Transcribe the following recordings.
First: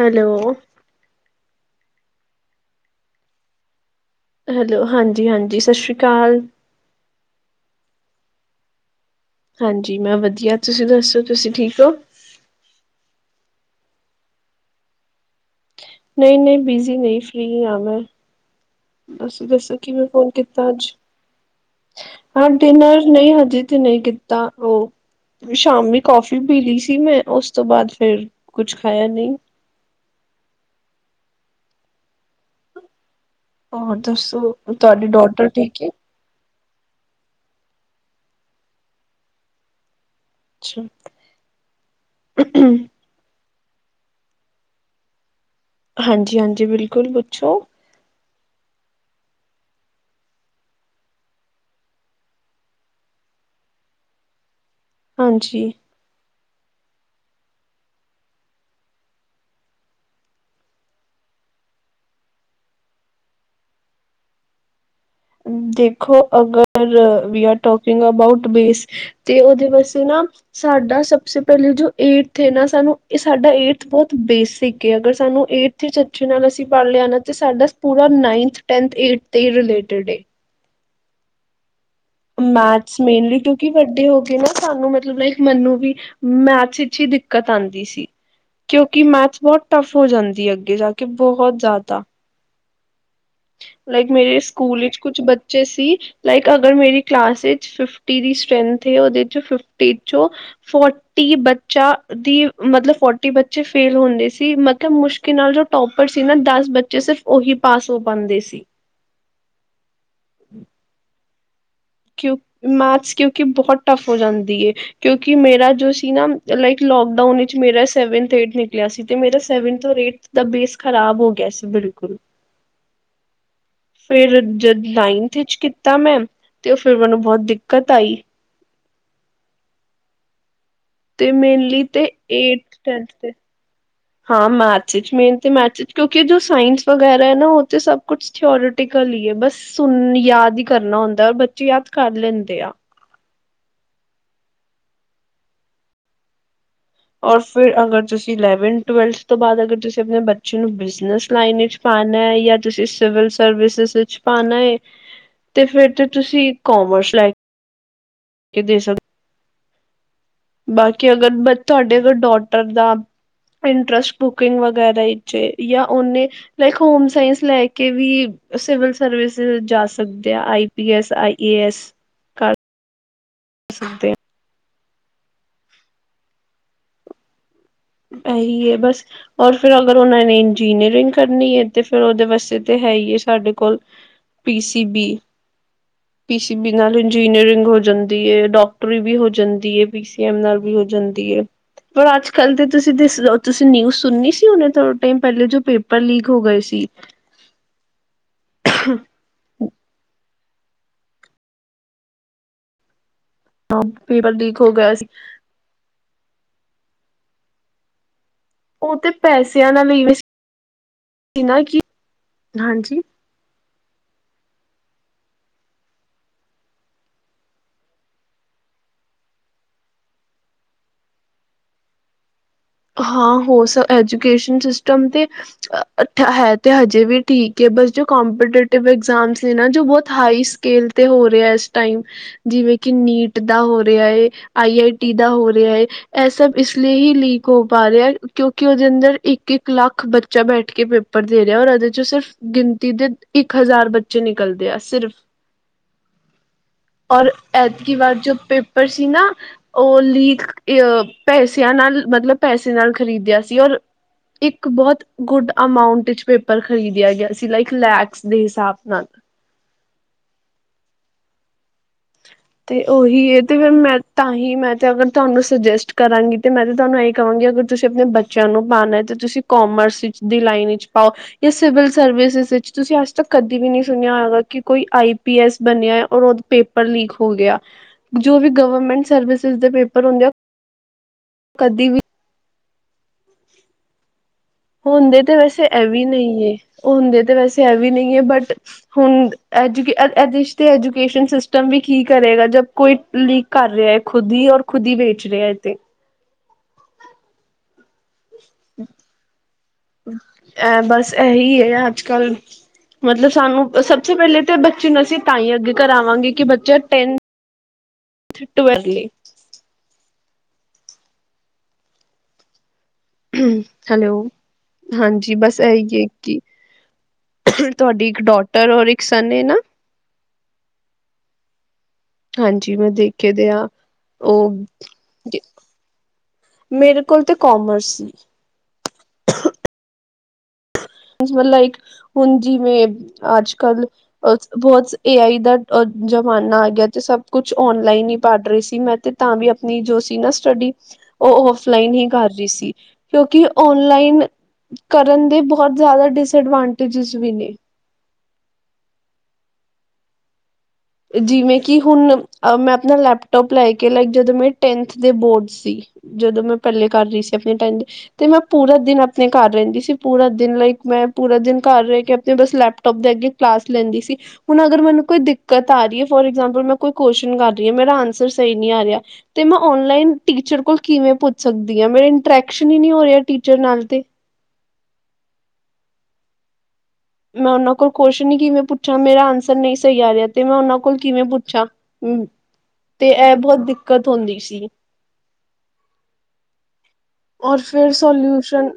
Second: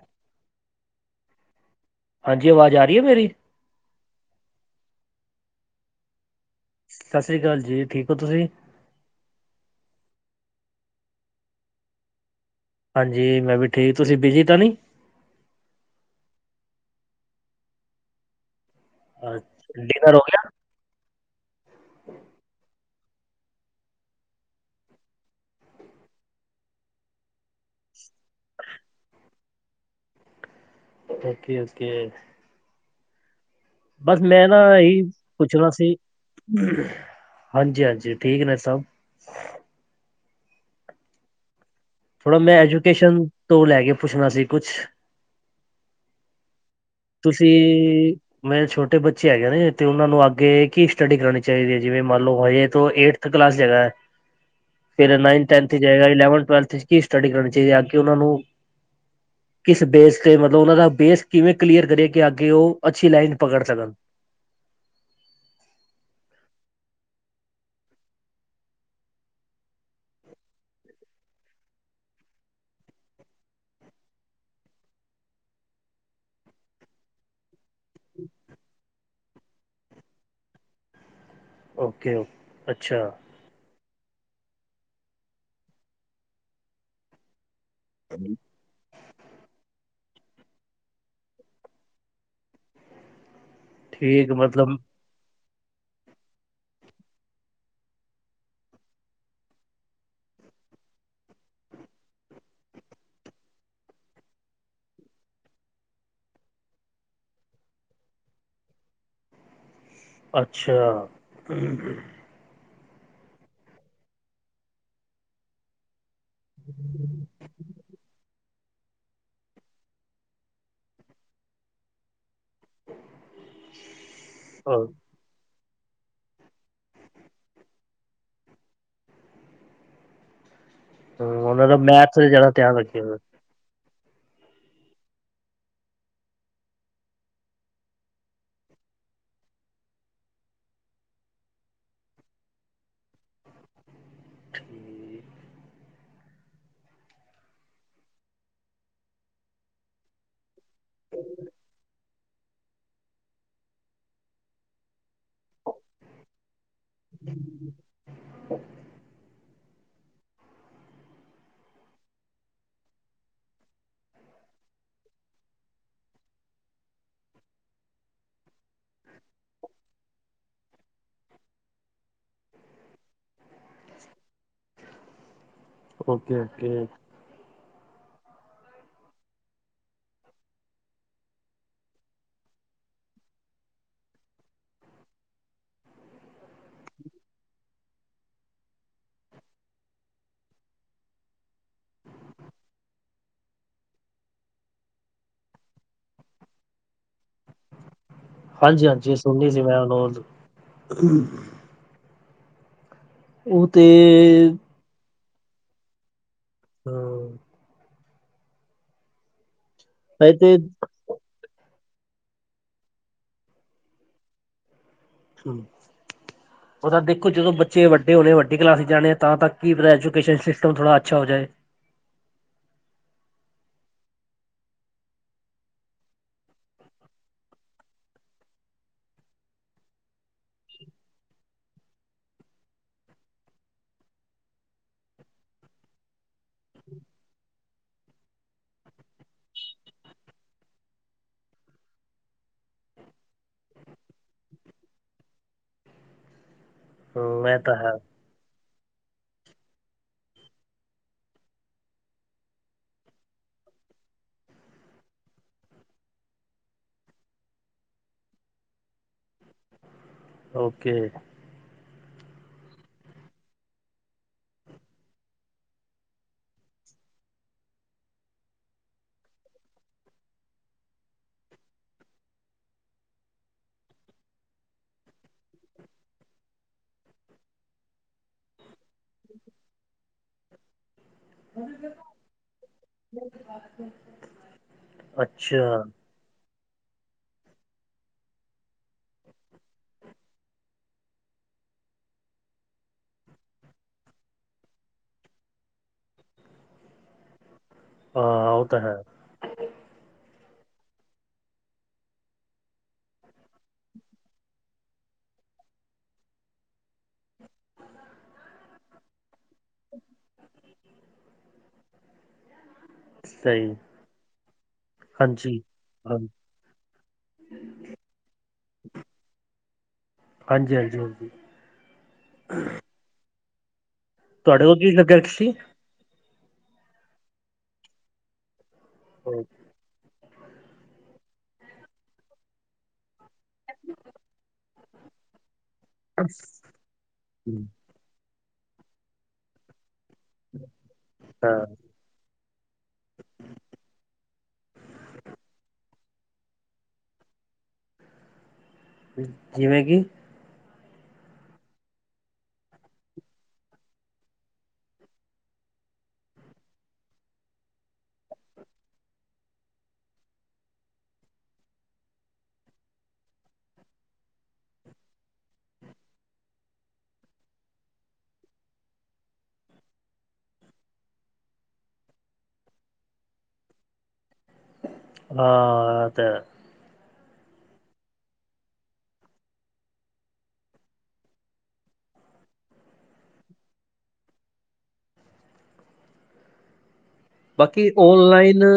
Hello, ਹਾਂਜੀ ਆਵਾਜ਼ ਆ ਰਹੀ ਹੈ ਮੇਰੀ, ਹੈਲੋ ਹਾਂਜੀ, ਹਾਂਜੀ ਸਤਿ ਸ਼੍ਰੀ ਅਕਾਲ, ਸਤਿ ਸ੍ਰੀ ਅਕਾਲ ਜੀ ਠੀਕ ਹੋ ਤੁਸੀਂ? ਹਾਂਜੀ ਮੈਂ ਵਧੀਆ, ਤੁਸੀਂ ਦੱਸੋ ਤੁਸੀਂ ਠੀਕ ਹੋ? ਹਾਂਜੀ ਮੈਂ ਵੀ ਠੀਕ, ਤੁਸੀਂ ਬਿਜੀ ਤਾਂ ਨਹੀਂ ਨਹੀਂ-ਨਹੀਂ ਬਿਜ਼ੀ ਨਹੀਂ, ਫਰੀ ਹਾਂ ਮੈਂ, ਅਸੀਂ ਦੱਸੋ ਕਿਵੇ ਡਿਨਰ ਹੋ ਫੋਨ ਕੀਤਾ ਅੱਜ? ਹਾਂ ਡਿਨਰ ਨਹੀਂ ਹਜੇ ਤੇ ਨਹੀਂ ਕੀਤਾ ਉਹ, ਸ਼ਾਮੀ ਕੌਫੀ ਪੀਲੀ ਸੀ ਮੈਂ, ਉਸ ਤੋਂ ਬਾਅਦ ਫੇਰ ਕੁਛ ਖਾਇਆ ਨਹੀਂ। ਓਕੇ- ਓਕੇ, ਹੋਰ ਬਸ ਮੈਂ ਦੱਸੋ ਨਾ ਇਹੀ ਤੁਹਾਡੀ ਡੋਟਰ ਪੁੱਛਣਾ ਠੀਕ ਹੈ? ਸੀ, ਹਾਂਜੀ- ਹਾਂਜੀ ਠੀਕ ਨੇ ਸਭ, ਅੱਛਾ, ਥੋੜਾ ਮੈਂ ਐਜੂਕੇਸ਼ਨ ਤੋਂ ਲੈ ਕੇ ਪੁੱਛਣਾ ਸੀ ਕੁਛ ਹਾਂਜੀ- ਹਾਂਜੀ ਬਿਲਕੁਲ ਪੁੱਛੋ ਤੁਸੀਂ ਮੇਰੇ ਛੋਟੇ ਬੱਚੇ ਹੈਗੇ ਨੇ ਤੇ ਉਹ ਨੂੰ ਅੱਗੇ ਕੀ ਸਟੱਡੀ ਕਰਾਉਣੀ ਚਾਹੀਦੀ ਹੈ ਜਿਵੇਂ ਮੰਨ ਲਓ ਹਜੇ ਤੋਂ ਏ ਕਲਾਸ ਹੈਗਾ, ਫਿਰ ਨਾਈਨ, ਹਾਂਜੀ। ਟੈੰਥ ਹੈਗਾ ਇਲੈਂਵਥ ਟਵੈਲਥ 'ਚ ਕੀ ਸਟੱਡੀ ਕਰਾਉਣੀ ਚਾਹੀਦੀ ਹੈ ਅਗੇ ਉਹਨਾਂ ਨੂੰ ਕਿਸ ਬੇਸ ਤੇ ਮਤਲਬ ਉਹਨਾਂ ਦਾ ਬੇਸ ਕਿਵੇਂ ਕਲੀਅਰ ਕਰੇ ਕਿ ਅੱਗੇ ਉਹ, ਅੱਛੀ ਲਾਈਨ ਪਕੜ ਸਕਣ ਦੇਖੋ ਅਗਰ we are talking about base ਤੇ ਉਹਦੇ ਵਾਸਤੇ ਨਾ ਸਾਡਾ ਸਭਸੇ ਪਹਿਲੇ ਜੋ ਏਟਥ ਨਾ ਸਾਨੂੰ ਇਹ ਸਾਡਾ ਏਥ ਬਹੁਤ ਬੇਸਿਕ ਅਗਰ ਸਾਨੂੰ ਏਥ ਇਥੇ ਅਛੇ ਨਾਲ ਅਸੀਂ ਪੜ੍ਹ ਲਿਆ ਨਾ ਤੇ ਸਾਡਾ ਪੂਰਾ ਨਾਈਨਥ ਟੈੰਥ ਏਟ ਦੇ ਰਿਲੇਟਿਡ ਏ ਓਕੇ ਅੱਛਾ ਮੈਥਸ ਮੇਨਲੀ ਕਿ ਵੱਡੇ ਹੋ ਗਏ ਨਾ ਸਾਨੂੰ ਮਤਲਬ ਲਾਈਕ ਮੈਨੂੰ ਵੀ ਮੈਥਸ ਵਿੱਚ ਹੀ ਦਿੱਕਤ ਆਉਂਦੀ ਸੀ ਕਿਉਂਕਿ ਮੈਥਸ ਬਹੁਤ ਟਫ ਹੋ ਜਾਂਦੀ ਅੱਗੇ ਜਾ ਕੇ ਬਹੁਤ ਜ਼ਿਆਦਾ ਲਾਈਕ ਠੀਕ ਮੇਰੇ ਮਤਲਬ ਸਕੂਲ ਵਿੱਚ ਕੁਛ ਬੱਚੇ ਸੀ ਲਾਈਕ ਅਗਰ ਮੇਰੀ ਕਲਾਸ ਫਿਫਟੀ ਦੀ ਸਟਰ੍ਰੈਂਥ, ਉਹਦੇ ਚ ਫਿਫਟੀ ਚੋਂ ਫੋਰਟੀ ਬੱਚਾ ਦੀ ਮਤਲਬ ਫੋਰਟੀ ਬੱਚੇ ਫੇਲ ਹੁੰਦੇ ਸੀ ਮਤਲਬ ਮੁਸ਼ਕਿਲ ਨਾਲ ਜੋ ਟੋਪਰ ਸੀ ਨਾ ਦਸ ਬੱਚੇ ਸਿਰਫ ਉਹੀ ਪਾਸ ਹੋ ਪਾਉਂਦੇ ਸੀ ਅੱਛਾ ਕਿਉ ਮੈਥਸ ਕਿਉਂਕਿ ਬਹੁਤ ਟਫ ਹੋ ਜਾਂਦੀ ਹੈ ਕਿਉਂਕਿ ਮੇਰਾ ਜੋ ਸੀ ਨਾ ਲਾਈਕ ਲੋਕਡਾਊਨ ਵਿੱਚ ਮੇਰਾ ਸੈਵਨਥ ਏਥ ਨ ਗਿਆ ਸੀ ਤੇ ਮੇਰਾ ਸੈਵਨ ਏਥ ਦਾ ਬੇਸ ਖ਼ਰਾਬ ਹੋ ਗਿਆ ਸੀ ਬਿਲਕੁਲ ਫਿਰ ਜਦ ਨਾਈਨਥ ਵਿੱਚ ਕੀਤਾ ਮੈਂ ਤੇ ਉਹ ਫਿਰ ਮੈਨੂੰ ਬਹੁਤ ਦਿੱਕਤ ਆਈ ਤੇ ਉਹਨਾਂ ਦਾ ਮੇਨਲਈ ਤੇ ਮੈਥ ਜ਼ਿਆਦਾ ਧਿਆਨ ਏਟਥ ਰੱਖਿਆ ਹੋਇਆ ਟੈਂਨਥ ਹਾਂ ਮੈਥਸ ਚ ਮੇਨ ਤੇ ਮੈਥ ਕਿਉਂਕਿ ਜੋ ਸਾਇੰਸ ਵਗੈਰਾ ਹੈ ਨਾ ਉਹ ਤੇ ਸਭ ਕੁਛ ਥਿਓਰਟੀਕਲੀ ਹੈ ਬਸ ਸੁਣ ਯਾਦ ਹੀ ਕਰਨਾ ਹੁੰਦਾ ਔਰ ਬੱਚੇ ਯਾਦ ਕਰ ਲੈਂਦੇ ਆ [inaudible] ਔਰ ਫਿਰ ਅਗਰ ਤੁਸੀਂ ਇਲੈਵਨ ਟਵੈਲਥ ਤੋਂ ਬਾਅਦ, ਅਗਰ ਤੁਸੀਂ ਆਪਣੇ ਬੱਚੇ ਨੂੰ ਬਿਜਨਸ ਲਾਈਨ ਵਿੱਚ ਪਾ ਣਾ ਜਾਂ ਤੁਸੀਂ ਸਿਵਲ ਸਰਵਿਸ ਵਿੱਚ ਪਾਣਾ, ਤੇ ਫਿਰ ਤੇ ਤੁਸੀਂ ਕੋਮਰਸ ਲੈ ਕੇ ਦੇ ਸਕਦੇ ਬਾਕੀ ਅਗਰ ਮੈਂ ਤੁਹਾਡੇ ਅਗਰ ਡੋਟਰ ਦਾ ਇੰਟਰਸਟ ਕੁਕਿੰਗ ਵਗੈਰਾ ਵਿਚ ਏ, ਜਾਂ ਉਹਨੇ ਲਾਈਕ ਹੋਮ ਸਾਇੰਸ ਲੈ ਕੇ ਵੀ ਸਿਵਲ ਸਰਵਿਸ ਜਾ ਸਕਦੇ ਆ, ਆਈ P S, I A S. ਕਰ ਸਕਦੇ ਆ ਓਕੇ -ਓਕੇ ਇਹੀ ਐ ਬਸ। ਔਰ ਫਿਰ ਅਗਰ ਉਹਨਾਂ ਨੇ ਇੰਜੀਨੀਅਰਿੰਗ ਕਰਨੀ ਏ, ਤੇ ਫਿਰ ਉਹਦੇ ਵਾਸਤੇ ਤਾਂ ਹੈ ਹੀ ਹੈ ਸਾਡੇ ਕੋਲ। P C B [unintelligible] P C B ਨਾਲ ਇੰਜੀਨੀਰਿੰਗ ਹੋ ਜਾਂਦੀ ਏ, ਡਾਕਟਰੀ ਵੀ ਹੋ ਜਾਂਦੀ ਏ, ਪੀਸੀ ਐਮ ਨਾਲ ਵੀ ਹੋ ਜਾਂਦੀ ਐ। ਪਰ ਅੱਜ- ਕੱਲ੍ਹ ਦੇ ਤੁਸੀਂ -ਤੁਸੀਂ ਨਿਊਜ਼ ਸੁਣੀ ਸੀ, ਹੁਣੇ ਥੋੜੇ ਟੈਮ ਪਹਿਲੇ ਜੋ ਪੇਪਰ ਲੀਕ ਹੋ ਗਏ ਸੀ। ਹਾਂਜੀ -ਹਾਂਜੀ, ਸੁਣਨੀ ਸੀ ਮੈਂ ਉਹਨੂੰ ਉਹ ਤੇ ਉਹ ਗਇਆ ਸੀ। ਹਾਂ। ਉਹ ਤੇ ਪੈਸਿਆਂ ਨਾਲ ਈ [inaudible] ਇਨਾ ਕੀ, ਹਾਂਜੀ [inaudible] ਉਹ ਤਾਂ ਦੇਖੋ ਜਦੋਂ ਬੱਚੇ ਵੱਡੇ ਹੋਣੇ ਆ, ਵੱਡੇ ਕਲਾਸ ਚ ਜਾਣੇ ਆ, ਤਦ ਤੱਕ ਕੀ ਪਤਾ ਐਜੂਕੇਸ਼ਨ ਸਿਸਟਮ ਥੋੜ੍ਹਾ ਅੱਛਾ ਹੋ ਜਾਏ। ਹਾਂ ਹੋ ਸ, ਐਜੂਕੇਸ਼ਨ ਸਿਸਟਮ ਤੇ ਹ ਹੈ ਤੇ ਹਜੇ ਵੀ ਠੀਕ ਏ, ਬਸ ਜੋ ਕੰਪੀਟੇਟਿਵ ਐਗਜਾਮ ਸੀ ਨਾ, ਜੋ ਬਹੁਤ ਹਾਈ ਸਕੇਲ ਤੇ ਹੋ ਰਿਹਾ ਇਸ ਟਾਈਮ। ਜਿਵੇਂ ਕਿ ਨੀਟ ਦਾ ਹੋ ਰਿਹਾ ਏ, ਆਈ ਆਈ ਟੀ ਦਾ ਹੋ ਰਿਹਾ ਏ। ਇਹ ਸਭ ਇਸ ਲੀਏ ਹੀ ਲੀ ਹੋ ਪਾ ਰਿਹਾ, ਕਿਉਂਕਿ ਉਹਦੇ ਅੰਦਰ ਇੱਕ- ਇੱਕ ਲੱਖ ਬੱਚਾ ਬੈਠ ਕੇ ਪੇਪਰ ਦੇ ਰਿਹਾ, ਔਰ ਇਹਦੇ ਚੋ ਸਿਰਫ ਗਿਣਤੀ ਦੇ ਇੱਕ ਹਜ਼ਾਰ ਬੱਚੇ ਨਿਕਲਦੇ ਆ ਸਿਰਫ। [unintelligible] ਔਰ ਇਹ ਤਾਂ ਹੈ ਐਤਕੀ ਬਾਰ ਜੋ ਪੇ ਪੇਪਰ ਸੀ ਨਾ, ਉਹ ਲੀਕ ਅ ਪੈਸਿਆਂ ਨਾਲ ਮਤਲਬ ਪੈਸੇ ਨਾਲ ਖਰੀਦਿਆ ਸੀ, ਔਰ ਇੱਕ ਬਹੁਤ ਗੁੱਡ ਅਮਾਉਂਟ ਵਿੱਚ ਪੇਪਰ ਖਰੀਦਿਆ ਗਿਆ ਸੀ, ਲਾਈਕ ਲੈਖਸ ਦੇ ਹਿਸਾਬ ਨਾਲ। ਓਕੇ। ਤੇ ਉਹੀ ਇਹ ਤੇ ਫਿਰ ਮੈਂ ਤਾਂ ਹੀ ਮੈਂ ਤੇ ਅਗਰ ਤੁਹਾਨੂੰ ਸੁਜੈਸਟ ਕਰਾਂਗੀ, ਤੇ ਮੈਂ ਤੇ ਤੁਹਾਨੂੰ ਇਹ ਕਹਾਂਗੀ, ਅਗਰ ਤੁਸੀਂ ਆਪਣੇ ਬੱਚਿਆਂ ਨੂੰ ਪਾਣਾ, ਤੇ ਤੁਸੀਂ ਕੋਮਰਸ ਵਿੱਚ ਦੀ ਲਾਈਨ ਵਿੱਚ ਪਾਓ। ਜਾਂ ਸਿਵਲ ਸਰਵਿਸਸ ਵਿੱਚ ਤੁਸੀਂ ਅੱਜ ਤੱਕ ਕਦੀ ਵੀ ਨਹੀਂ ਸੁਣਿਆ ਹੋਗਾ, ਕਿ ਕੋਈ ਆਈ ਪੀ ਐਸ ਬਣਿਆ, ਔਰ ਪੇਪਰ ਲੀਕ ਹੋ ਗਿਆ, ਜੋ ਵੀ ਗਵਰਮੈਂਟ ਸਰਵਿਸਿਸ ਦੇ ਪੇਪਰ ਹੁੰਦੇ ਆ, ਕਦੀ ਵੀ ਹੁੰਦੇ ਤੇ ਅੱਛਾ ਵੈਸੇ ਐਵੀਂ ਨੀ ਗੇ। ਹੁੰਦੇ ਤੇ ਵੈਸੇ ਐਂਵੀ ਨੀ ਗੇ, ਬਟ ਹੁਣ ਐਜੂਕੇਸ਼ਨ ਤੇ ਐਜੂਕੇਸ਼ਨ ਸਿਸਟਮ ਵੀ ਕੀ ਕਰੇਗਾ, ਜਦ ਕੋਈ ਲੀਕ ਕਰ ਰਿਹਾ ਖੁਦ ਹੀ, ਔਰ ਖੁਦ ਹੀ ਵੇਚ ਰਿਹਾ ਇਥੇ। ਹਾਂ, ਉਹ ਤਾਂ ਹੈ। ਐ ਬਸ ਇਹੀ ਹੈ, ਅੱਜ-ਕੱਲ੍ਹ ਮਤਲਬ ਸਾਨੂੰ ਸਭ ਤੋਂ ਪਹਿਲੇ ਤੇ ਬੱਚੇ ਨੂੰ ਅਸੀਂ ਤਾਂ ਹੀ ਅੱਗੇ ਕਰਾਵਾਂਗੇ, ਕਿ ਬੱਚਾ ਟੈਨ ਥਿਟ ਵਰਲੇ। ਸਹੀ ਹੈਲੋ, ਹਾਂਜੀ ਬਸ ਇ ਹੀ ਹਾਂ- ਇੱਕ ਹੀ। ਫਿਰ ਤੁਹਾਡੀ ਇੱਕ ਡੋਟਰ ਔਰ ਇੱਕ ਸਨ ਏ ਨਾ ਹਾਂਜੀ- ਹਾਂਜੀ -ਹਾਂਜੀ ਹਾਂਜੀ ਮੈਂ ਦੇਖ ਕੇ ਦੇ ਆ ਤੁਹਾਡੇ ਉਹ ਕੋ ਕਿ ਸਬਜਕਟ ਸੀ ਮੇਰੇ ਕੋਲ ਤਾਂ ਕਾਮਰਸ ਸੀ। ਮਤਲਬ ਇੱਕ ਹੁਣ ਜਿਵੇਂ, ਅੱਜ ਕੱਲ, ਬਹੁਤ ਏ ਆਈ ਦਾ ਜ਼ਮਾਨਾ ਆ ਗਿਆ। ਤੇ ਸਭ ਕੁਛ ਹਮ, ਓਨਲਾਈਨ ਹੀ ਪੜ ਰਹੀ ਸੀ ਮੈਂ ਤੇ ਤਾਂ ਵੀ ਆਪਣੀ ਜੋ ਸੀ ਨਾ ਸਟਡੀ ਉਹ ਹਾਂ ਔਫਲਾਈਨ ਹੀ ਕਰ ਰਹੀ ਸੀ। ਕਿਉਂਕਿ ਔਨਲਾਈਨ ਕਰਨ ਦੇ ਬਹੁਤ ਜ਼ਿਆਦਾ ਡਿਸਐਡਵਾਂਟੇਜਿਸ ਵੀ ਨੇ। ਜਿਵੇਂ ਕਿ। ਜਿਵੇਂ ਕਿ ਹੁਣ ਮੈਂ ਆਪਣਾ ਲੈਪਟੋਪ ਲੈ ਕੇ ਲਾਈਕ ਜਦੋਂ ਮੇਰੇ ਟੈਂਨਥ ਦੇ ਬੋਰਡ ਸੀ। ਜਦੋਂ ਮੈਂ ਪੱਲੇ ਕਰ ਰਹੀ ਸੀ ਆਪਣੇ ਟਾਈਮ ਦੇ। ਤੇ ਮੈਂ ਪੂਰਾ ਦਿਨ ਆਪਣੇ ਘਰ ਰਹਿੰਦੀ ਸੀ। ਪੂਰਾ ਦਿਨ ਲਾਈਕ ਮੈਂ ਪੂਰਾ ਦਿਨ ਘਰ ਰਹਿ ਕੇ ਆਪਣੇ ਬਸ ਲੈਪਟੋਪ ਦੇ ਅੱਗੇ ਕਲਾਸ ਲੈਂਦੀ ਸੀ। ਹੁਣ ਅਗਰ ਮੈਨੂੰ ਕੋਈ ਕਤ ਆ ਰਹੀ ਹੈ ਫੋਰ ਐਗਜਾਮਪਲ ਮੈਂ ਕੋਈ ਕੁਸ਼ਚ ਕਰ ਰਹੀ ਹਾਂ ਮੇਰਾ ਆਂਸਰ ਸਹੀ ਨਹੀਂ ਆ ਰਿਹਾ। ਤੇ ਮੈਂ ਓਨਲਾਈਨ ਟੀਚਰ ਕੋਲ ਕਿਵੇਂ ਪੁੱਛ ਸਕਦੀ ਆ। ਮੇਰੇ ਇੰਟਰੈਕਸ਼ਨ ਹੀ ਨ ਹੋ ਰਿਹਾ ਟੀਚਰ ਨਾਲ ਤੇ। ਹਾਂ, ਤੇ ਮੈਂ ਉਹਨਾਂ ਕੋਲ ਕੁਛ ਨ ਕਿਵੇਂ ਪੁੱਛਾਂ ਮੇਰਾ ਆਂਸਰ ਨਹੀਂ ਸਹੀ ਆ ਰਿਹਾ ਤੇ ਮੈਂ ਉਹਨਾਂ ਕੋਲ ਕਿਵੇਂ ਪੁੱਛਾਂ। ਹਮ, ਤੇ ਇਹ ਬਹੁਤ ਦਿੱਕਤ ਹੁੰਦੀ ਸੀ। ਔਰ ਬਾਕੀ ਫਿਰ ਔਨਲਾਈਨ। ਸੋਲਿਊਸ਼ਨ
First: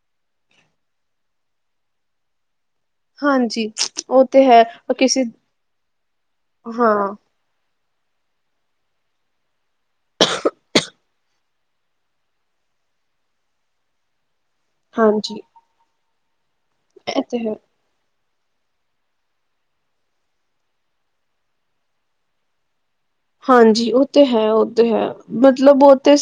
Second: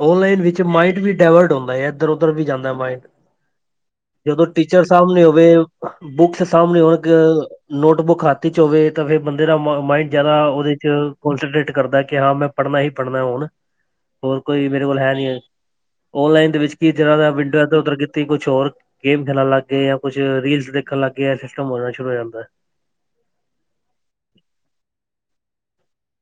ਓਨਲਾਈਨ ਵਿੱਚ ਮਾਇੰਡ ਵੀ ਡਾਇਵਰਟ ਹੁੰਦਾ ਹੈ। ਇੱਧਰ- ਉਧਰ ਵੀ ਜਾਂਦਾ ਮਾਇੰਡ। ਹਾਂਜੀ ਉਹ ਤੇ ਜਦੋਂ ਹੈ ਟੀਚਰ ਸਾਹਮਣੇ ਕਿਸੇ ਹੋਵੇ, ਬੁੱਕਸ ਸਾਹਮਣੇ ਹਾਂ ਹੋਣ। ਨੋਟਬੁੱਕ ਹੱਥ ਚ' ਹੋਵੇ ਤਾਂ ਫਿਰ ਬੰਦੇ ਦਾ ਮਾਇੰਡ ਜ਼ਿਆਦਾ ਉਹਦੇ ਚ ਕੋਂਸਟੇਟ ਕਰਦਾ ਹੈ। ਕਿ ਹਾਂ, ਮੈਂ ਪੜ੍ਹਨਾ ਹੀ ਪੜ੍ਹਨਾ ਹੁਣ। ਹੋਰ ਕੋਈ ਮੇਰੇ ਕੋਲ ਹੈ ਨੀ। ਹਾਂਜੀ ਔਨਲਾਈਨ ਦੇ ਵਿੱਚ ਕਿ ਜ ਇਹ ਦਾ ਤੇ ਹੈ ਵਿੰਡੋ ਇ ਉਧਰ ਕੁਛ ਹੋਰ ਗੇਮ ਖੇਲਣ ਲੱਗ ਗਏ ਜਾਂ ਕੁਛ ਰੀਲਸ ਦੇਖਣ ਲੱਗ ਗਏ ਸਿਸਟਮ ਹੋਣਾ ਸ਼ੁਰੂ ਹੋ ਜਾਂਦਾ। ਹਾਂਜੀ। ਉਹ ਤੇ ਹੈ, ਉਹ ਤੇ ਹੈ। ਮਤਲਬ ਉਹ ਤੇ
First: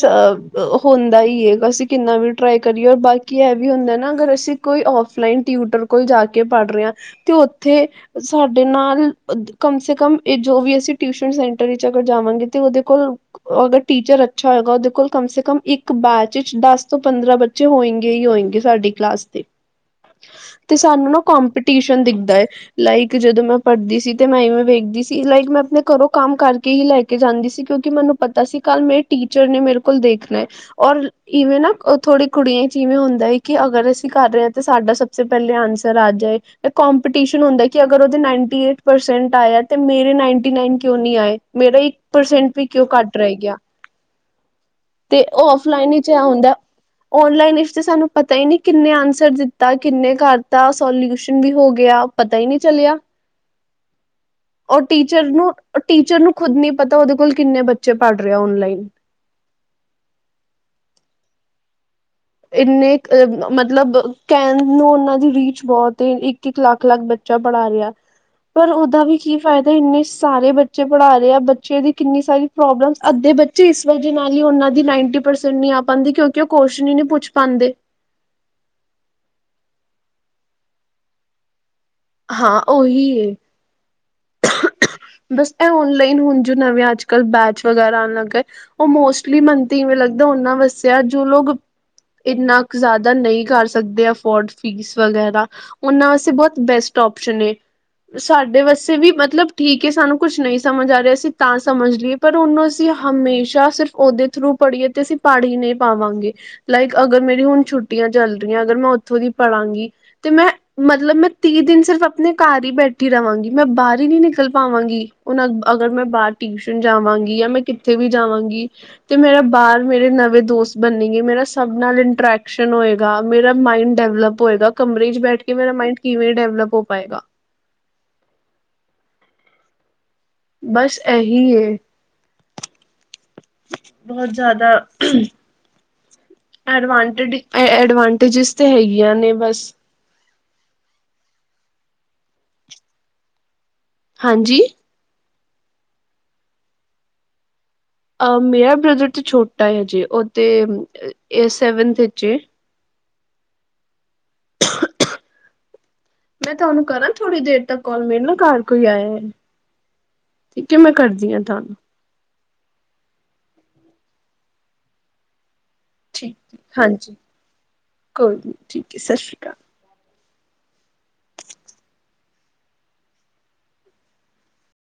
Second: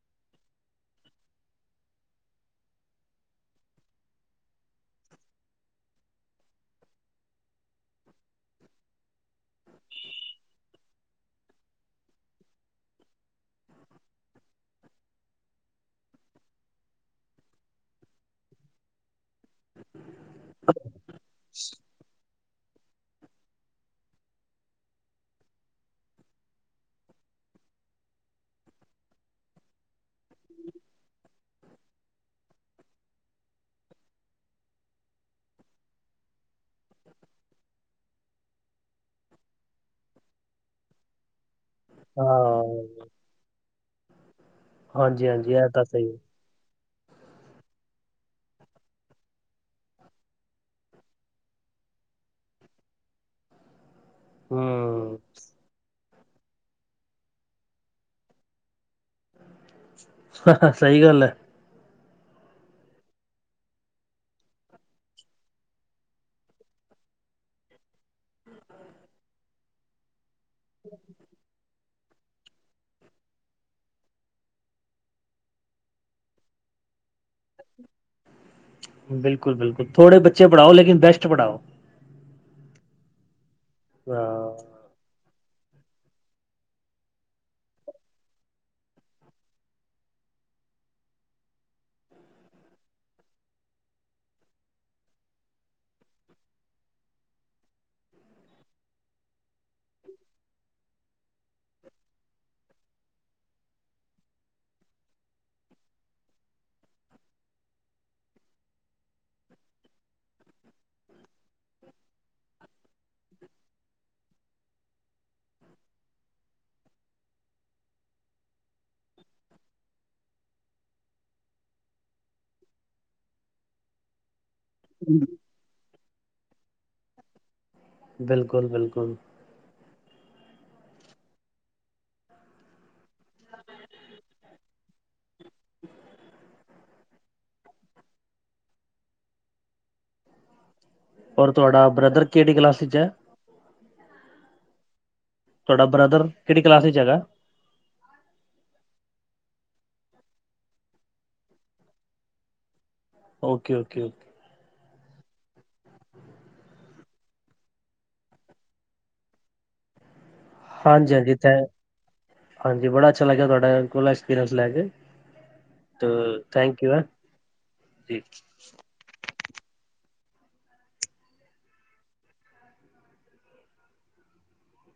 ਹੁੰਦਾ ਹੀ ਹੈਗਾ ਸੀ ਕਿੰਨਾ ਵੀ। ਟਰਾਈ ਕਰੀਏ ਔਰ ਬਾਕੀ ਇਹ ਵੀ ਹੁੰਦਾ ਨਾ ਅਗਰ ਅਸੀਂ ਕੋਈ ਔਫਲਾਈਨ ਟਿਊਟਰ ਕੋਲ ਜਾ ਕੇ ਪੜ੍ਹ ਰਹੇ ਹਾਂ। ਤੇ ਉੱਥੇ, ਸਾਡੇ ਨਾਲ ਕਮ ਸੇ ਕਮ ਜੋ ਵੀ ਅਸੀਂ ਟਿਊਸ਼ਨ। ਏਹਦੇ ਚ' ਅਗਰ ਜਾਵਾਂਗੇ। ਤੇ ਉਹਦੇ ਕੋਲ ਅਗਰ ਟੀਚਰ ਅੱਛਾ ਹੋਏਗਾ ਉਹਦੇ ਕੋਲ ਕਮ ਸੇ ਕਮ ਇੱਕ ਬੈਚ ਵਿੱਚ ਦਸ ਤੋਂ ਪੰਦਰਾਂ ਬ ਹੋਏਗੇ ਹੀ ਹੋਏਗੇ ਸਾਡੀ ਕਲਾਸ ਦੇ। ਤੇ ਸਾਨੂੰ ਨਾ ਕੰਪੀਟੀਸ਼ਨ ਦਿਖਦਾ ਹੈ। ਲਾਈਕ ਜਦੋਂ ਮੈ ਪੜ੍ਹਦੀ ਸੀ ਤੇ ਮੈ ਇਵੇਂ ਵੇਖਦੀ ਸੀ ਲਾਈਕ ਮੈ ਆਪਣੇ ਘਰੋ ਕਮ ਕਰਕੇ ਹੀ ਲੈ ਕੇ ਜਾਂਦੀ ਸੀ ਕਿਉਕਿ ਮੈਨੂੰ ਪਤਾ ਸੀ ਕਲ ਮੇਰੇ ਟੀਚਰ ਨੇ ਮੇਰੇ ਕੋਲ ਦੇਖਣਾ ਹੈ। ਔਰ ਇਵੇ ਨਾ ਥੋੜੀ ਕੁੜੀਆਂ 'ਚ ਇਵੇ ਹੁੰਦਾ ਹੈ। ਕਿ ਅਗਰ ਅਸੀ ਕਰ ਰਹੇ ਹਾਂ ਤੇ ਸਾਡਾ ਸਭ ਪਹਿਲੇ ਆਨਸਰ ਆ ਜਾਏ ਤੇ ਕੰਪਟੀਸ਼ਨ ਹੋਨਦਾ ਉਹਦੇ ਨਾੲਟੀਏਟਪਰਸੈਨਟਆ ਜਾਏ ਤੇ ਮੇਰੇ ਨਾਈਨਟੀ ਨਾਈਨ ਕਿਉ ਨਹੀ ਆਏ ਮੇਰਾ ਇਕ ਪਰਸੈਂਟ ਵੀ ਕਿਉ ਹਾਂ ਘੱਟ ਰਹਿ ਗਿਆ ਤੇ ਹਾਂਜੀ ਹਾਂਜੀ ਇਹ ਤਾਂ ਆਫਲਾਈਨ ਹੀ ਸਹੀ ਹੁੰਦਾ- ਓਨਲਾਈਨ ਇਸ ਤੇ ਸਾਨੂੰ ਪਤਾ ਹੀ ਨਹੀ ਕਿੰਨੇ ਆਨਸਰ ਦਿੱਤਾ ਕਿੰਨੇ ਕਰਤਾ ਸੋਲਿਊਸ਼ਨ ਵੀ ਹੋ ਗਿਆ ਪਤਾ ਹੀ ਨਹੀ ਚੱਲਿਆ [inaudible] ਉਹ ਹਮ ਟੀਚਰ ਨੂੰ ਟੀਚਰ ਨੂੰ ਖੁਦ ਨ ਪਤਾਓਦੇ ਕੋਲ ਕਿੰਨੇ ਬੱਚੇ ਪੜ੍ਹ ਰਹੇ ਓਨਲਾਈਨ ਹਾਂ ਸਹੀ ਗੱਲ ਹੈ। ਇਨੇ ਮਤਲਬ ਕਹਿਣ ਨੂੰ ਉਹਨਾਂ ਦੀ ਰੀਚ ਬਹੁਤ ਇੱਕ ਇੱਕ ਲੱਖ ਲੱਖ ਬੱਚੇ ਪੜਾ ਰਿਹਾ ਪਰ ਉਹਦਾ ਵੀ ਕੀ ਫਾਇਦਾ ਇੰਨੇ ਸਾਰੇ ਬੱਚੇ ਪੜ੍ਹਾ ਰਹੇ ਆ ਬੱਚੇ ਦੀ ਕਿੰਨੀ ਸਾਰੀ ਪ੍ਰੋਬਲਮ ਅੱਧੇ ਬੱਚੇ ਇਸ ਵਜ੍ਹ ਨਾਲ ਹੀ ਉਹਨਾਂ ਦੀ ਨਾਈਨਟੀ ਪਰਸੈਂਟ ਨਹੀ ਆ ਪਾਉਦੀ ਕਿਉਕਿ ਉਹ ਕੁਸ਼ ਹੀ ਨਹੀ ਪੁੱਛ ਪਾਉਂਦੇ- ਬਿਲਕੁਲ- ਬਿਲਕੁਲ ਥੋੜੇ ਬੱਚੇ ਪੜ੍ਹਾਓ ਲੇਕਨ ਬੈਸਟ ਪੜਾਓ ਹਾਂ, ਉਹੀ। ਹਾਂ ਬਸ ਇਹ ਔਨਲਾਈਨ ਹੁਣ ਜੋ ਨਵੇਂ ਅੱਜ ਕੱਲ੍ਹ ਬੈਚ ਵਗੈਰਾ ਆਣ ਲੱਗ ਗਏ। ਉਹ ਮੋਸਟਲੀ ਮੈਨੂੰ ਤੇ ਇਵੇਂ ਲੱਗਦਾ ਉਹਨਾਂ ਵਾਸਤੇ ਆ ਜੋ ਲੋਕ ਇੰਨਾ ਕ ਜ਼ਿਆਦਾ ਨਹੀਂ ਕਰ ਸਕਦੇ ਅਫੋਰਡ ਫੀਸ ਵਗੈਰਾ। ਉਹਨਾਂ ਵਾਸਤੇ ਬਹੁਤ ਬੈਸਟ ਓਪਸ਼ਨ ਐ ਸਾਡੇ ਵਾਸਤੇ ਵੀ ਮਤਲਬ ਠੀਕ ਹੈ। ਸਾਨੂੰ ਕੁਛ ਨਹੀ ਸਮਝ ਆ ਰਿਹਾ ਅਸੀ ਤਾਂ ਸਮਝ ਲਈਏ ਪਰ ਉਹਨੂੰ ਅਸੀਂ ਹਮੇਸ਼ਾ ਸਿਰਫ ਉਹਦੇ ਥਰੂ ਪੜ੍ਹੀਏ ਤੇ ਅਸੀ ਪਾੜ ਹੀ ਨਹੀ ਪਾਵਾਂਗੇ ਲਾਈਕ ਅਗਰ ਮੇਰੀ ਹੁਣ ਛੁੱਟੀਆਂ ਚੱਲ ਰਹੀਆਂ ਅਗਰ ਮੈ ਉਥੋਂ ਦੀ ਪਰਾਗੀ ਤੇ ਮੈ ਮਤਲਬ ਮੈਂ ਤੀਹ ਦਿਨ ਸਿਰਫ ਆਪਣੇ ਘਰ ਹੀ ਬੈਠੀ ਰਵਾਂਗੀ ਮੈਂ ਬਾਹਰ ਹੀ ਨਹੀ ਨਿਕਲ ਪਾਵਾਂਗੀ ਹੁਣ ਵੀ ਅਗਰ ਮੈ ਬਾਹਰ ਟਿਊਸ਼ਨ ਜਾਵਾਂਗੀ ਜਾਂ ਮੈਂ ਕਿੱਥੇ ਵੀ ਜਾਵਾਂਗੀ ਤੇ ਮੇਰਾ ਬਾਹਰ ਮੇਰੇ ਨਵੇਂ ਦੋਸਤ ਬਣੇਗੀ ਮੇਰਾ ਸਭ ਨਾਲ ਇੰਟਰੈਕਸ਼ਨ ਹੋਏਗਾ ਮੇਰਾ ਮਾਇੰਡ ਡਿਵਲਪ ਹੋਏਗਾ ਕਮਰੇ 'ਚ ਬੈਠ ਕੇ ਕਿ ਮੇਰਾ ਮਾਇੰਡ ਕਿਵੇਂ ਡਿਵਲਪ ਹੋ ਪਾਏਗਾ ਬਿਲਕੁਲ-ਬਿਲਕੁਲ ਬਸ ਇਹੀ ਐ, ਬਹੁਤ ਜ਼ਿਆਦਾ ਐਡਵਾਂਟਡ- ਐਡਵਾਂਟੇਜਿਸ ਤਾਂ ਹੈਗੀਆਂ ਨੇ ਬਸ ਔਰ ਤੁਹਾਡਾ ਬ੍ਰਦਰ ਕਿਹੜੀ ਕਲਾਸ ਵਿੱਚ ਐ। ਹਾਂਜੀ ਤੁਹਾਡਾ ਬ੍ਰਦਰ ਕਿਹੜੀ ਕਲਾਸ ਵਿਚ ਹੈਗਾ। ਮੇਰਾ ਬ੍ਰਦਰ ਤੇ ਛੋਟਾ ਹਜੇ ਉਹ ਤੇ ਸੈਵਨਥ ਵਿਚ- ਓਕੇ ਓਕੇ ਓਕੇ, [inaudible] ਮੈ ਤੁਹਾਨੂੰ ਕਰਾਂ ਥੋੜ੍ਹੀ ਦੇਰ ਤੱਕ ਕਾਲ ਮੇਰੇ ਨਾਲ ਘਰ ਕੋਈ ਆਇਆ। ਠੀਕ ਹੈ ਮੈਂ ਹਾਂਜੀ- ਹਾਂਜੀ ਕਰਦੀ ਹਾਂ ਇਥੇ ਤੁਹਾਨੂੰ ਹਾਂਜੀ ਬੜਾ ਅਛਾ ਲੱਗਿਆ ਤੁਹਾਡੇ ਕੋ ਐਕਸਪੀਰੀਸ ਲੈ ਕੇ ਤੇ ਠੀਕ, ਥੈਂਕ ਯੂ ਹੈ ਹਾਂਜੀ ਜੀ ਕੋਈ ਨਹੀ ਠੀਕ ਐ। ਸਤਿ ਸ਼੍ਰੀ ਅਕਾਲ।